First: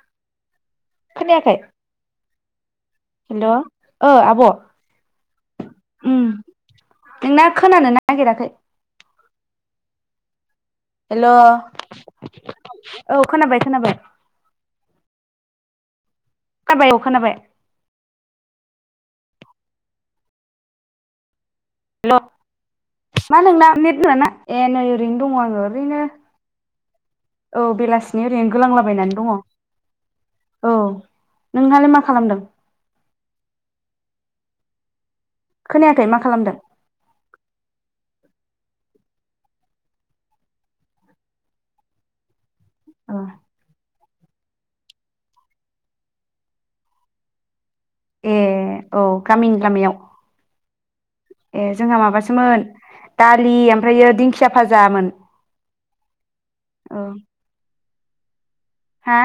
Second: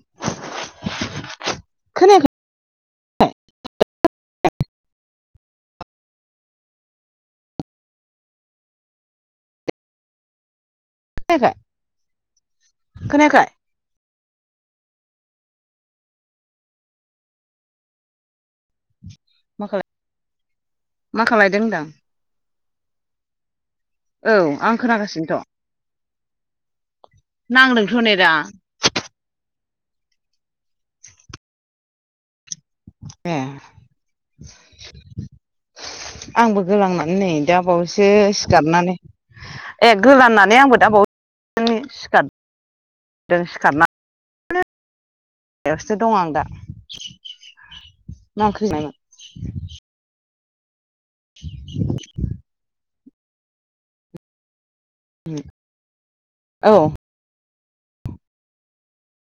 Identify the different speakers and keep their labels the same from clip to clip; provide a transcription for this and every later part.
Speaker 1: [inaudible] खोनायाखै?
Speaker 2: खोनायाखै
Speaker 1: हेल' ओ आब' उ नोंना खोनानो नागिराखै हेल'
Speaker 2: खोनायाखै
Speaker 1: औ
Speaker 2: खोनायाखै
Speaker 1: खोनाबाय खोनाबाय खाबाय अ खोनाबाय
Speaker 2: मा खालाय मा खालायदों होनदां?
Speaker 1: हेल' मा नोंला नेट नङाना
Speaker 2: औ
Speaker 1: ए
Speaker 2: आं
Speaker 1: नै ओरैनो दङ
Speaker 2: खोनागासिनोथ'
Speaker 1: आङो ओरैनो औ
Speaker 2: नांदोंथ'
Speaker 1: बेलासिनि
Speaker 2: नेदा
Speaker 1: ओरैनो गोलांलाबायनानै दङ औ नोंहालाय मा खालामदों?
Speaker 2: ए
Speaker 1: खोनायाखै मा
Speaker 2: [inaudible]
Speaker 1: खालामदों
Speaker 2: आंबो गोलांनानै नै दाबावैसो सो सिखारनानै ए गोराननानै आंबो दा बाव सिखार जों सिखारना बेयावसथो दं आं दा
Speaker 1: ए
Speaker 2: मा ओंख्रि जानायमोन
Speaker 1: औ गामिनि लामायाव ए जोंहा माबासोमोन दालि ओमफ्रायो दिंखिया फाजामोन औ हा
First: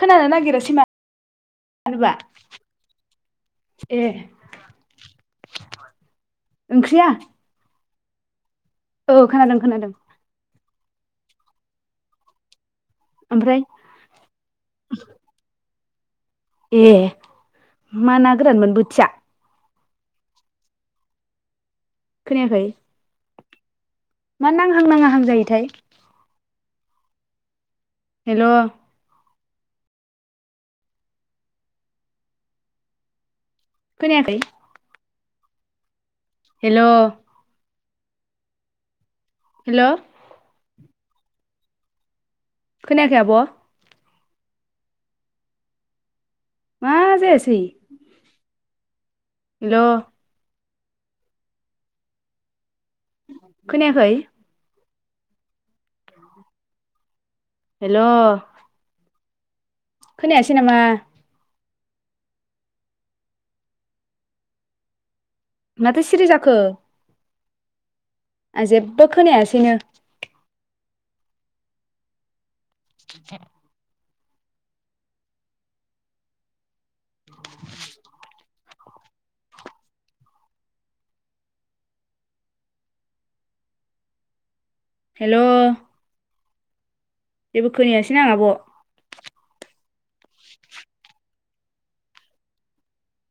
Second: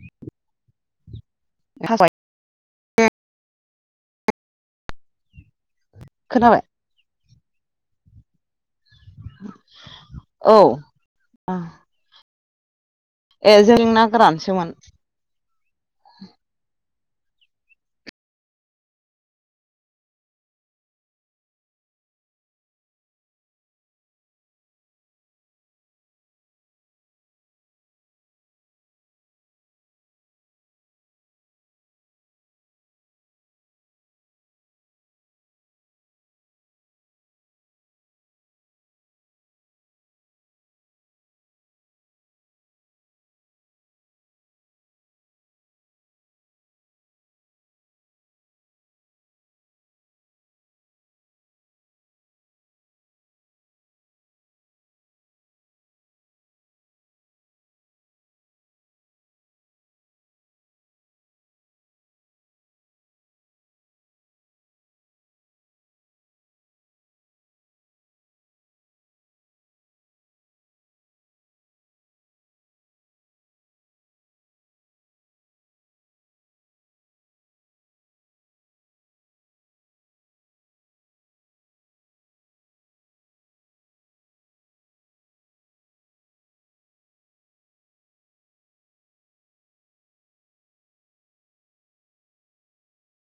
Speaker 1: खोनानो नागिरोसैमा आरोबा
Speaker 2: थास'
Speaker 1: ए
Speaker 2: खोनाबाय
Speaker 1: ओंख्रिया औ खोनादों खोनादों
Speaker 2: अ ए
Speaker 1: ओमफ्राय
Speaker 2: जों ना गोरानसोमोन
Speaker 1: ए मा ना गोरानमोन बोथिया खोनायाखै मा नांहां नाङाहां जायोथाय हेलौ खोनायाखै हेलौ हेल' खोनाखै आब' मा जासै न' खोनायाखै हेल' खोनायासै नामा माथो सिरि जाखो आं जेबो खोनायासैनो [inaudible] [inaudible] हेल' जेबो खोनायासैनो आं आब'